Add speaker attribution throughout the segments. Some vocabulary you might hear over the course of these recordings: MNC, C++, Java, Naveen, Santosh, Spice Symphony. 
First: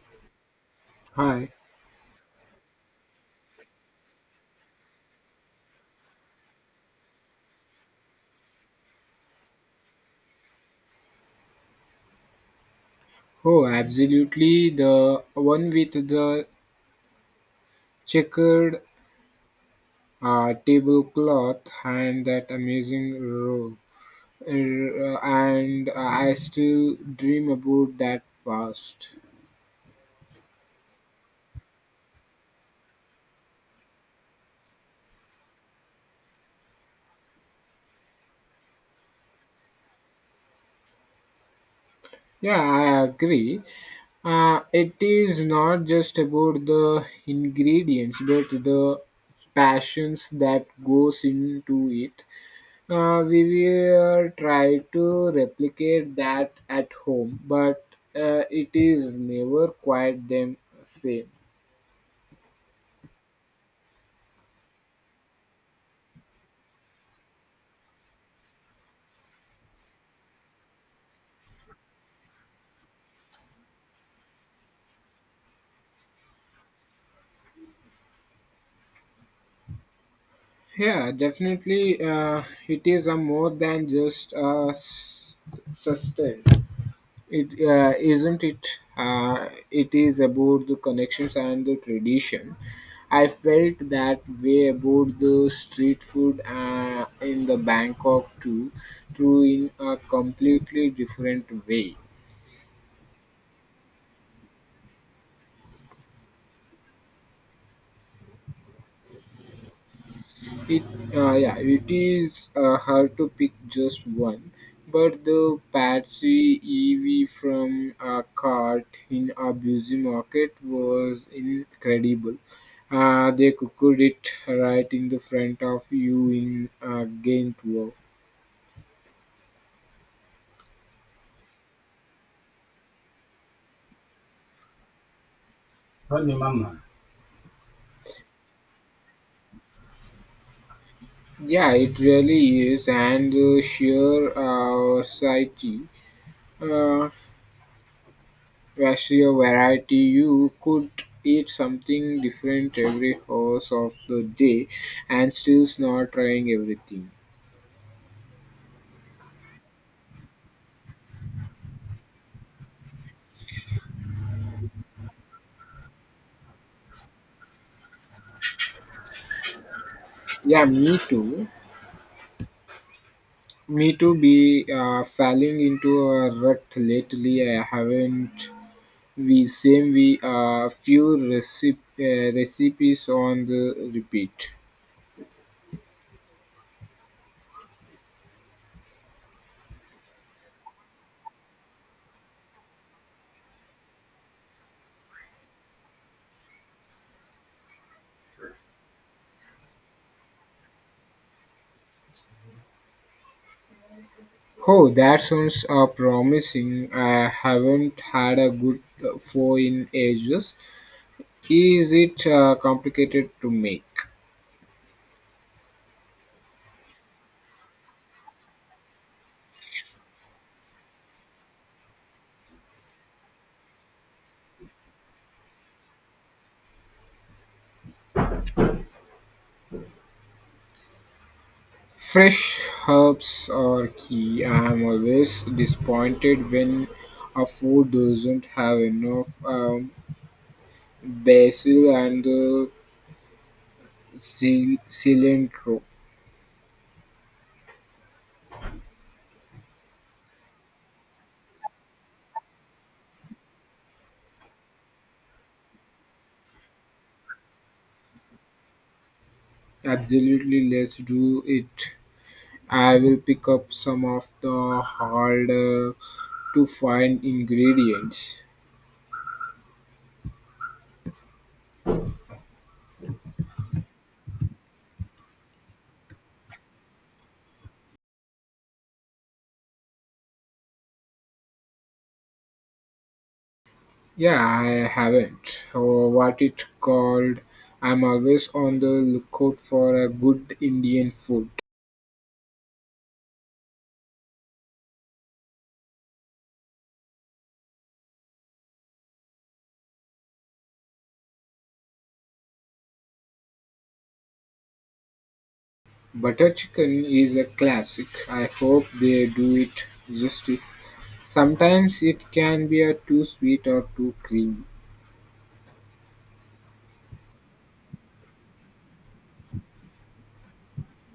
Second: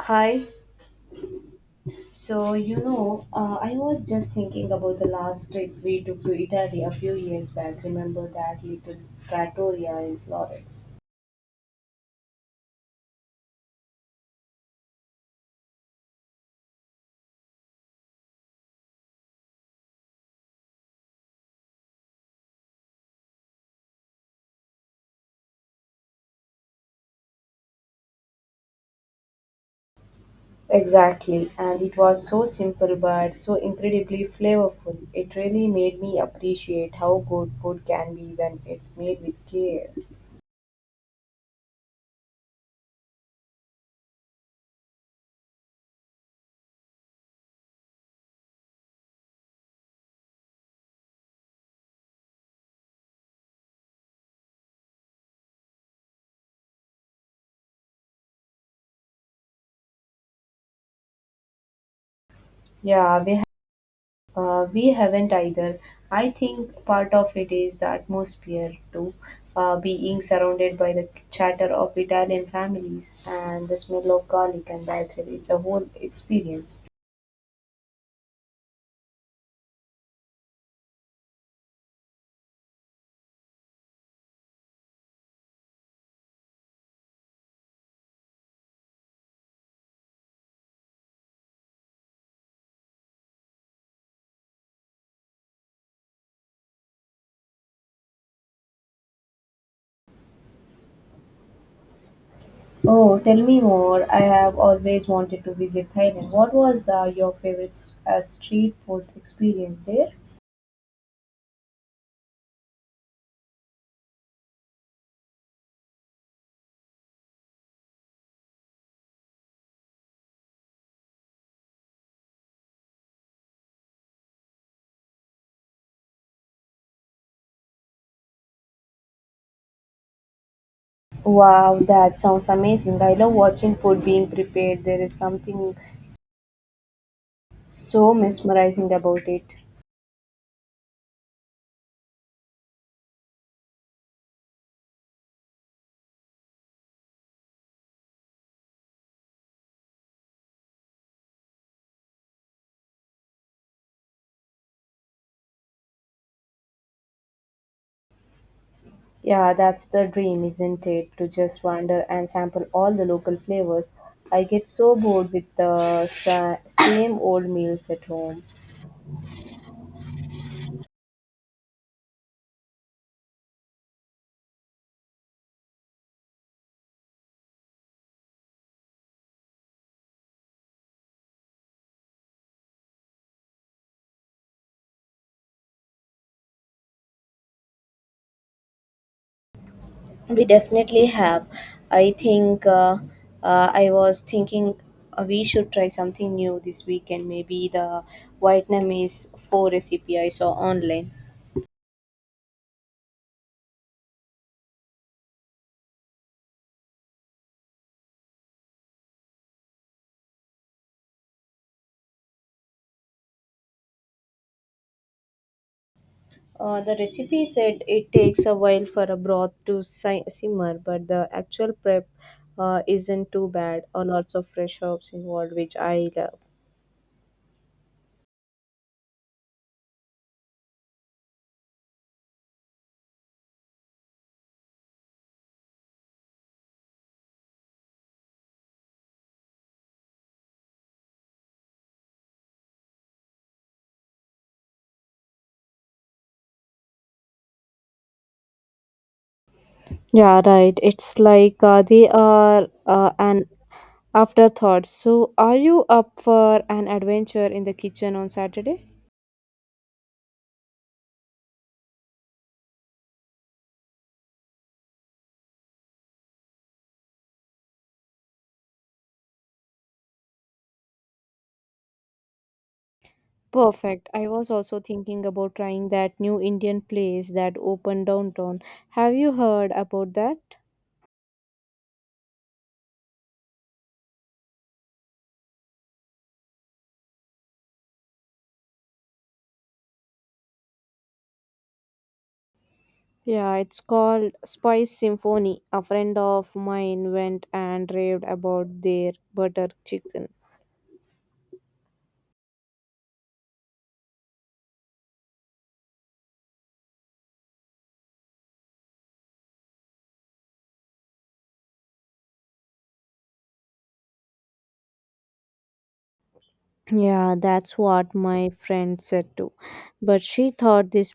Speaker 1: Hi.
Speaker 2: Hi.
Speaker 1: So, I was just thinking about the last trip we took to Italy a few years back. Remember that little trattoria in Florence?
Speaker 2: Oh, absolutely. The one with the checkered tablecloth and that amazing robe. And I still dream about that past.
Speaker 1: Exactly. And it was so simple but so incredibly flavorful. It really made me appreciate how good food can be when it's made with care.
Speaker 2: Yeah, I agree. It is not just about the ingredients, but the passions that goes into it. We will try to replicate that at home, but it is never quite the same.
Speaker 1: Yeah, we haven't either. I think part of it is the atmosphere too, being surrounded by the chatter of Italian families and the smell of garlic and basil. It's a whole experience.
Speaker 2: Yeah, definitely, it is a more than just a sustenance. It isn't it. It is about the connections and the tradition. I felt that way about the street food in the Bangkok too, through in a completely different way.
Speaker 1: Oh, tell me more. I have always wanted to visit Thailand. What was your favorite street food experience there?
Speaker 2: It yeah, it is hard to pick just one, but the Patsy EV from a cart in a busy market was incredible. They cooked it right in the front of you in a game tour.
Speaker 1: Wow, that sounds amazing. I love watching food being prepared. There is something
Speaker 2: Run your mama.
Speaker 1: so mesmerizing about it.
Speaker 2: Yeah, it really is, and the sheer sight, ratio variety you could eat something different every hours of the day and still not trying everything.
Speaker 1: Yeah, that's the dream, isn't it? To just wander and sample all the local flavors. I get so bored with the same old meals at home.
Speaker 2: Yeah, me too. Me too be falling into a rut lately. I haven't, we same we few recipes on the repeat.
Speaker 1: We definitely have. I think I was thinking we should try something new this weekend. Maybe the Vietnamese pho recipe I saw online.
Speaker 2: Oh, that sounds promising. I haven't had a good foe in ages. Is it complicated to make?
Speaker 1: The recipe said it takes a while for a broth to simmer, but the actual prep isn't too bad. Lots of fresh herbs involved, which I love.
Speaker 2: Fresh herbs are key. I am always disappointed when a food doesn't have enough basil and cilantro.
Speaker 1: Yeah, right. It's like they are an afterthought. So, are you up for an adventure in the kitchen on Saturday?
Speaker 2: Absolutely, let's do it. I will pick up some of the harder to find ingredients.
Speaker 1: Perfect. I was also thinking about trying that new Indian place that opened downtown. Have you heard about that?
Speaker 2: Yeah, I haven't. Or what it called? I'm always on the lookout for a good Indian food.
Speaker 1: Yeah, it's called Spice Symphony. A friend of mine went and raved about their butter chicken.
Speaker 2: Butter chicken is a classic. I hope they do it justice. Sometimes it can be a too sweet or too creamy.
Speaker 1: Yeah, that's what my friend said too. But she thought this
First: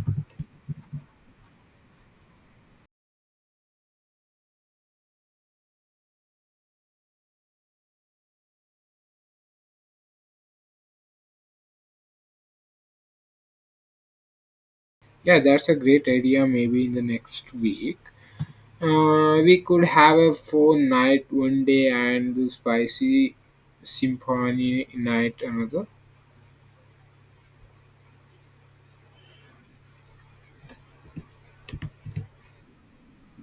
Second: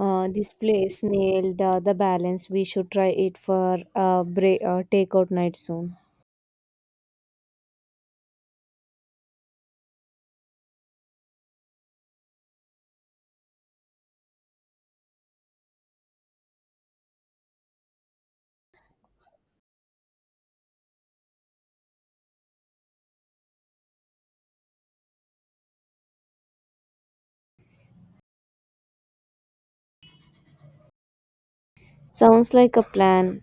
Speaker 1: uh, this place nailed the balance. We should try it for a break, takeout night soon.
Speaker 2: Yeah, that's a great idea. Maybe in the next week, we could have a phone night one day and the spicy symphony night another.
Speaker 1: Sounds like a plan.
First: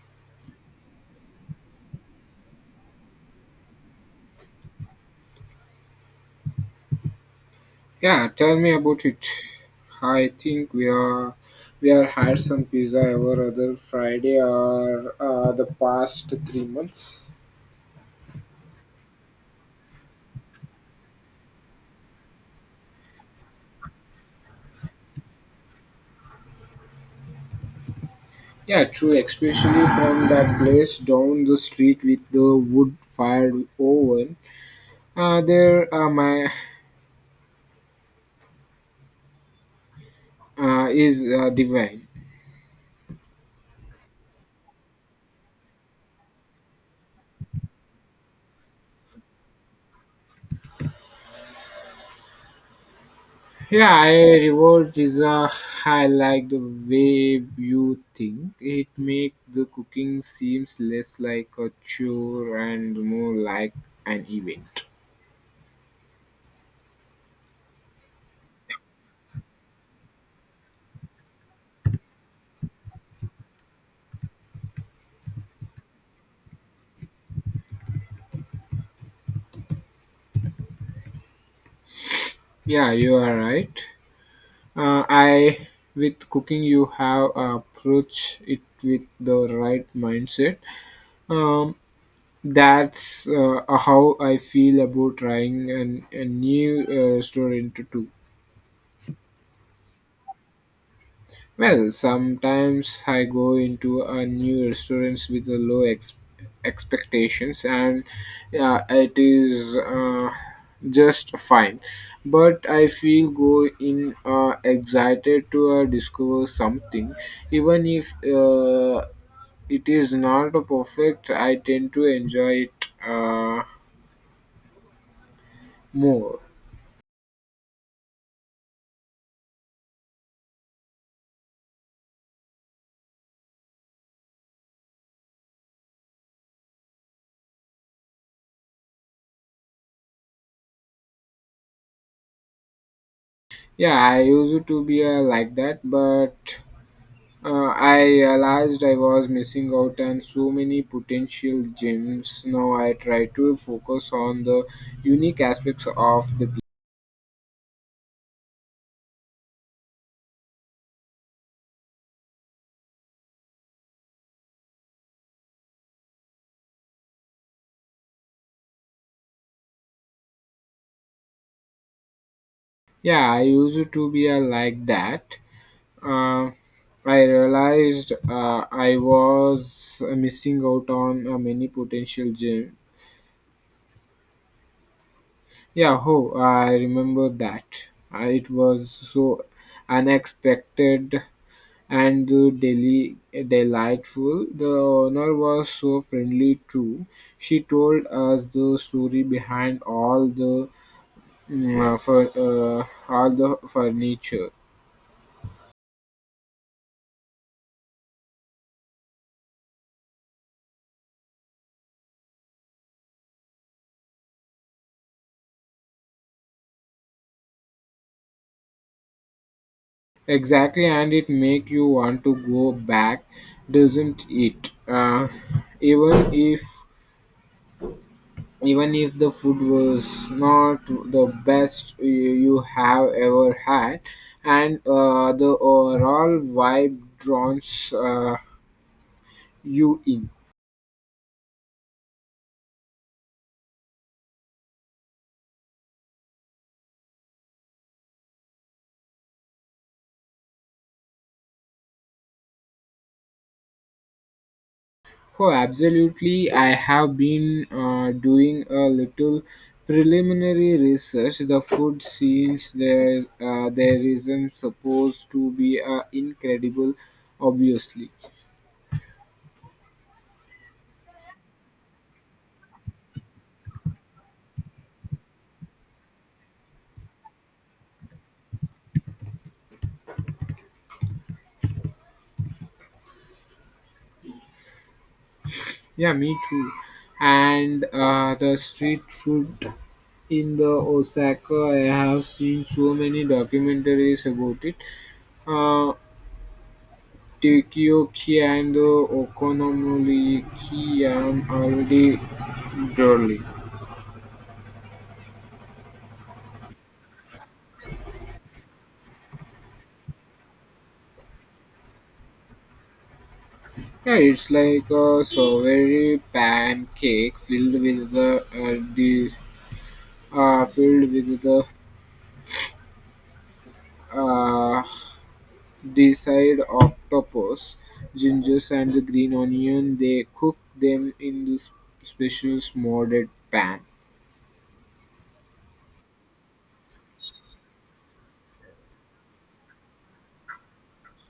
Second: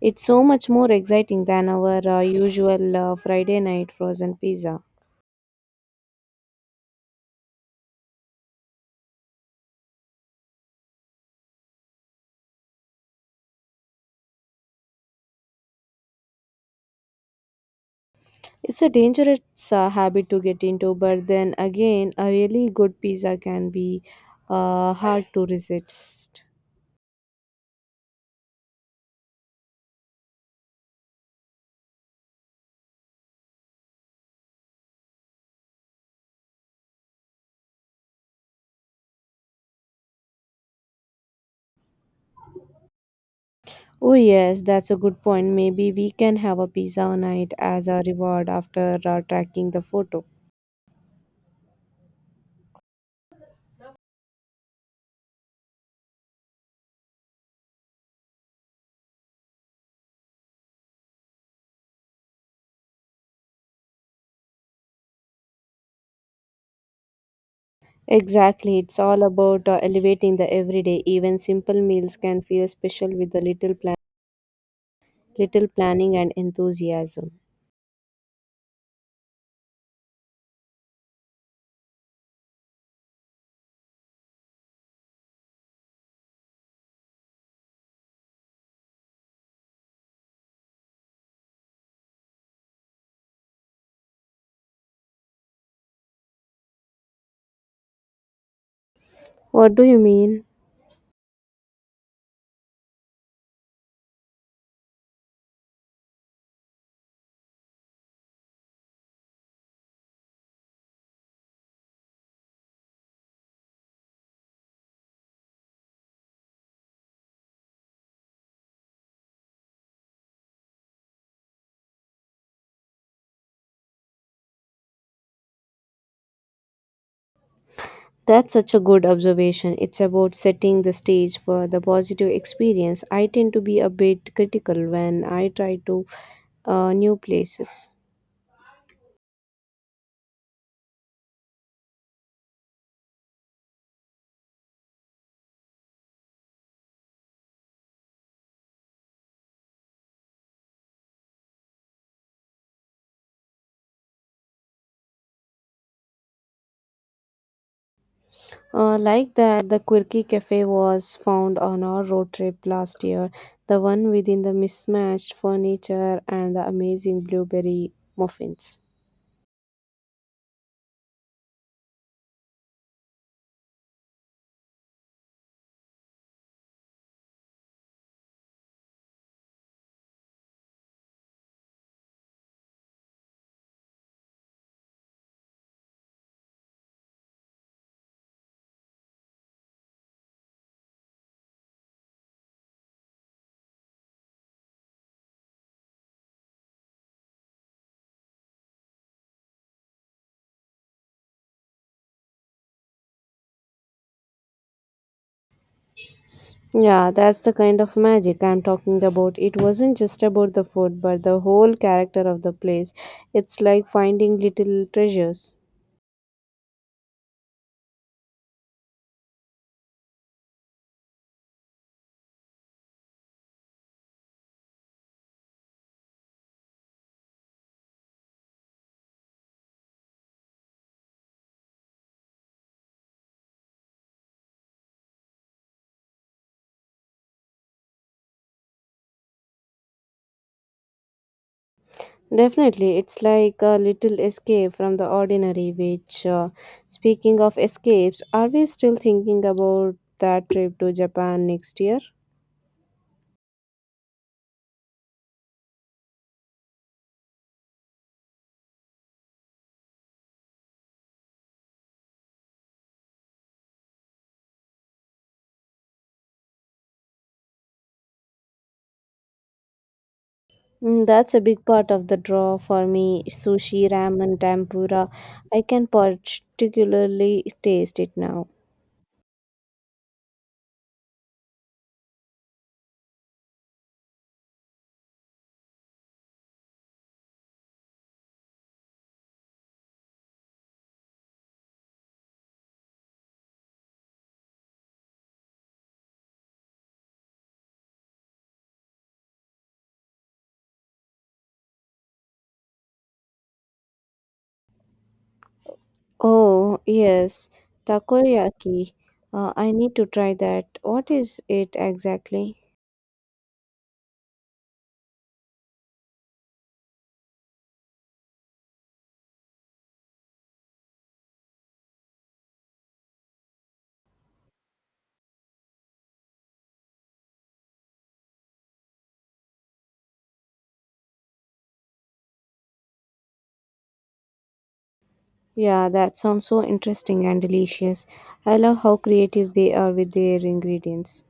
Speaker 1: It's so much more exciting than our usual Friday night frozen pizza.
Speaker 2: Yeah, tell me about it. I think we are had some pizza every other Friday or the past 3 months.
Speaker 1: It's a dangerous habit to get into, but then again, a really good pizza can be hard to resist.
Speaker 2: Yeah, true, especially from that place down the street with the wood fired oven. There my is divine.
Speaker 1: Oh, yes, that's a good point. Maybe we can have a pizza night as a reward after tracking the photo.
Speaker 2: Yeah, I reward is I like the way you think. It make the cooking seems less like a chore and more like an event.
Speaker 1: Exactly, it's all about elevating the everyday. Even simple meals can feel special with a little little planning and enthusiasm.
Speaker 2: Yeah, you are right. I with cooking you have approach it with the right mindset. Um, That's how I feel about trying a new restaurant too.
Speaker 1: What do you mean?
Speaker 2: Well, sometimes I go into a new restaurants with a low expectations, and it is just fine. But I feel go in excited to discover something, even if it is not perfect. I tend to enjoy it uh, more.
Speaker 1: That's such a good observation. It's about setting the stage for the positive experience. I tend to be a bit critical when I try to new places.
Speaker 2: Yeah, I used to be like that, but I realized I was missing out on so many potential gems. Now I try to focus on the unique aspects of the.
Speaker 1: Like that, the quirky cafe was found on our road trip last year. The one within the mismatched furniture and the amazing blueberry muffins.
Speaker 2: Yeah, I used to be like that. Uh, I realized I was missing out on many potential gems. Yeah, oh, I remember that. It was so unexpected and the delightful. The owner was so friendly too. She told us the story behind all the mm, for all the furniture.
Speaker 1: Yeah, that's the kind of magic I'm talking about. It wasn't just about the food, but the whole character of the place. It's like finding little treasures.
Speaker 2: Exactly, and it make you want to go back, doesn't it? Even if even if the food was not the best you have ever had, and the overall vibe draws you in?
Speaker 1: Definitely, it's like a little escape from the ordinary. Speaking of escapes, are we still thinking about that trip to Japan next year?
Speaker 2: Oh, absolutely. I have been doing a little preliminary research. The food scenes there, there isn't supposed to be incredible, obviously.
Speaker 1: Mm, that's a big part of the draw for me. Sushi, ramen, tempura. I can particularly taste it now.
Speaker 2: Yeah, me too. And the street food in the Osaka, I have seen so many documentaries about it. Uh, Takoyaki and the Okonomiyaki, I'm already drooling.
Speaker 1: Oh, yes, takoyaki. I need to try that. What is it exactly?
Speaker 2: Yeah, it's like a strawberry pancake filled with the uh, desired octopus, gingers, and the green onion. They cook them in this special smolded pan.
Speaker 1: Yeah, that sounds so interesting and delicious. I love how creative they are with their ingredients.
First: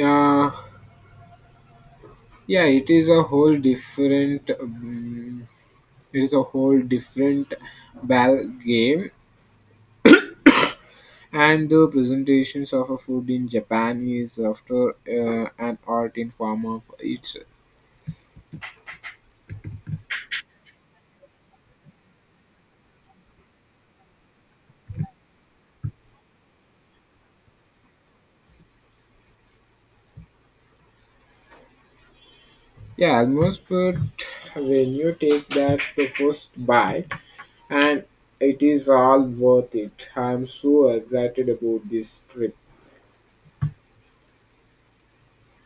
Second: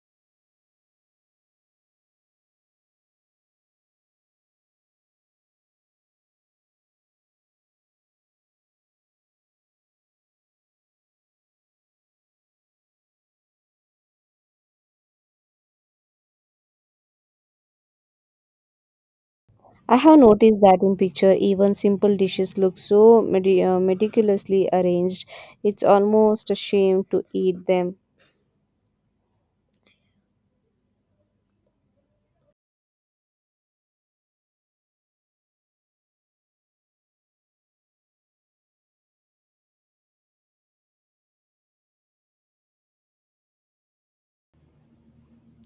Speaker 2: Uh, yeah, it is a whole different. It is a whole different ball game. And the presentations of a food in Japan is after an art in form of it's
Speaker 1: I have noticed that in picture, even simple dishes look so meticulously arranged. It's almost a shame to eat them.
Speaker 2: yeah almost but when you take that the first bite and it is all worth it. I'm so excited about this trip.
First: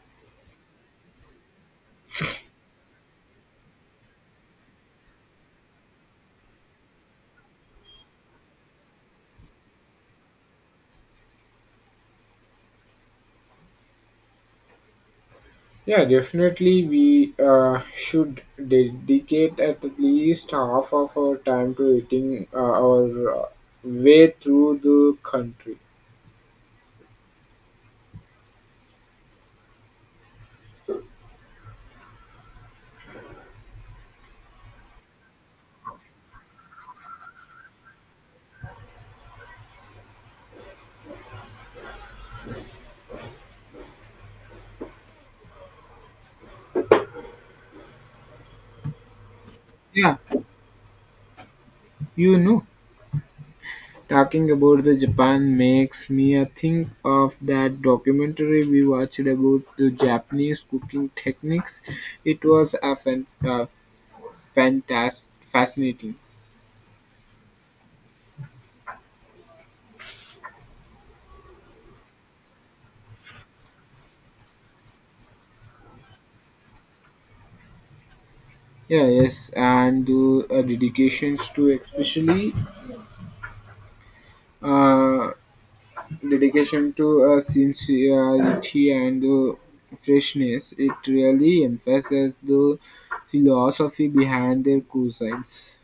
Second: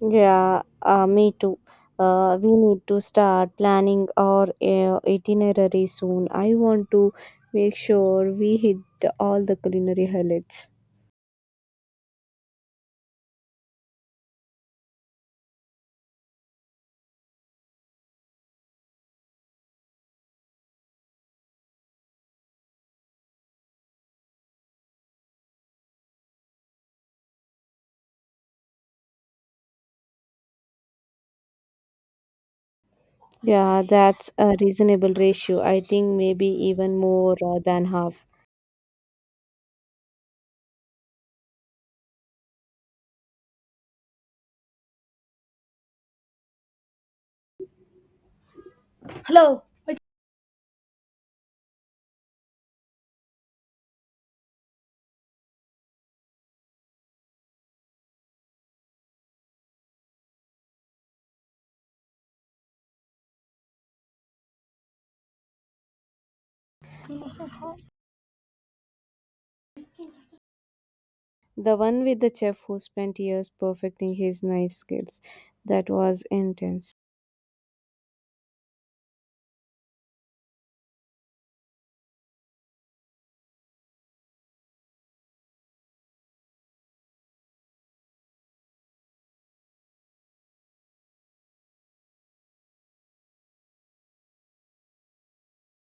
Speaker 1: Yeah, me too. We need to start planning our itinerary soon. I want to make sure we hit all the culinary highlights.
Speaker 2: Yeah, definitely we should dedicate at least half of our time to eating our way through the country.
Speaker 1: Yeah, that's a reasonable ratio. I think maybe even more than half. Hello.
Speaker 2: Yeah, you know, talking about the Japan makes me think of that documentary we watched about the Japanese cooking techniques. It was fantas- fascinating.
Speaker 1: The one with the chef who spent years perfecting his knife skills. That was intense.
Speaker 2: Yeah, yes, and the uh, dedication to sincerity and the freshness. It really emphasizes the philosophy behind their cuisines.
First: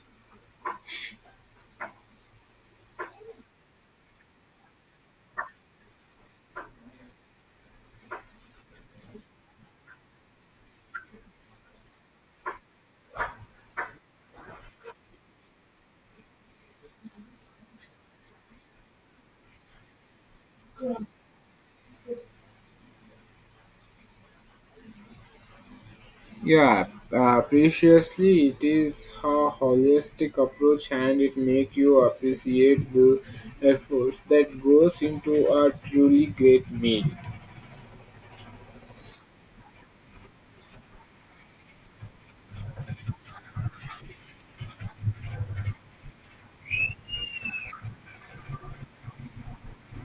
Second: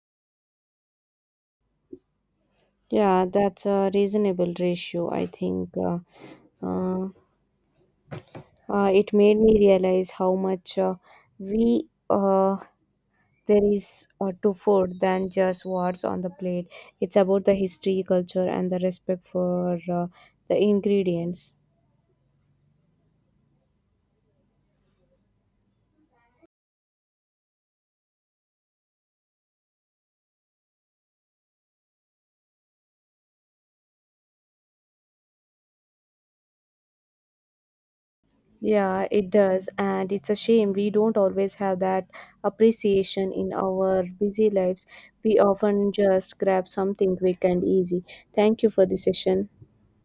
Speaker 1: Yeah, that's a reasonable ratio, I think. Uh, it made me realize how much we there is to food than just what's on the plate. It's about the history, culture, and the respect for the ingredients.
Speaker 2: Yeah, preciously it is a holistic approach and it make you appreciate the efforts that goes into a truly great meal.
Speaker 1: Yeah, it does. And it's a shame we don't always have that appreciation in our busy lives. We often just grab something quick and easy. Thank you for the session.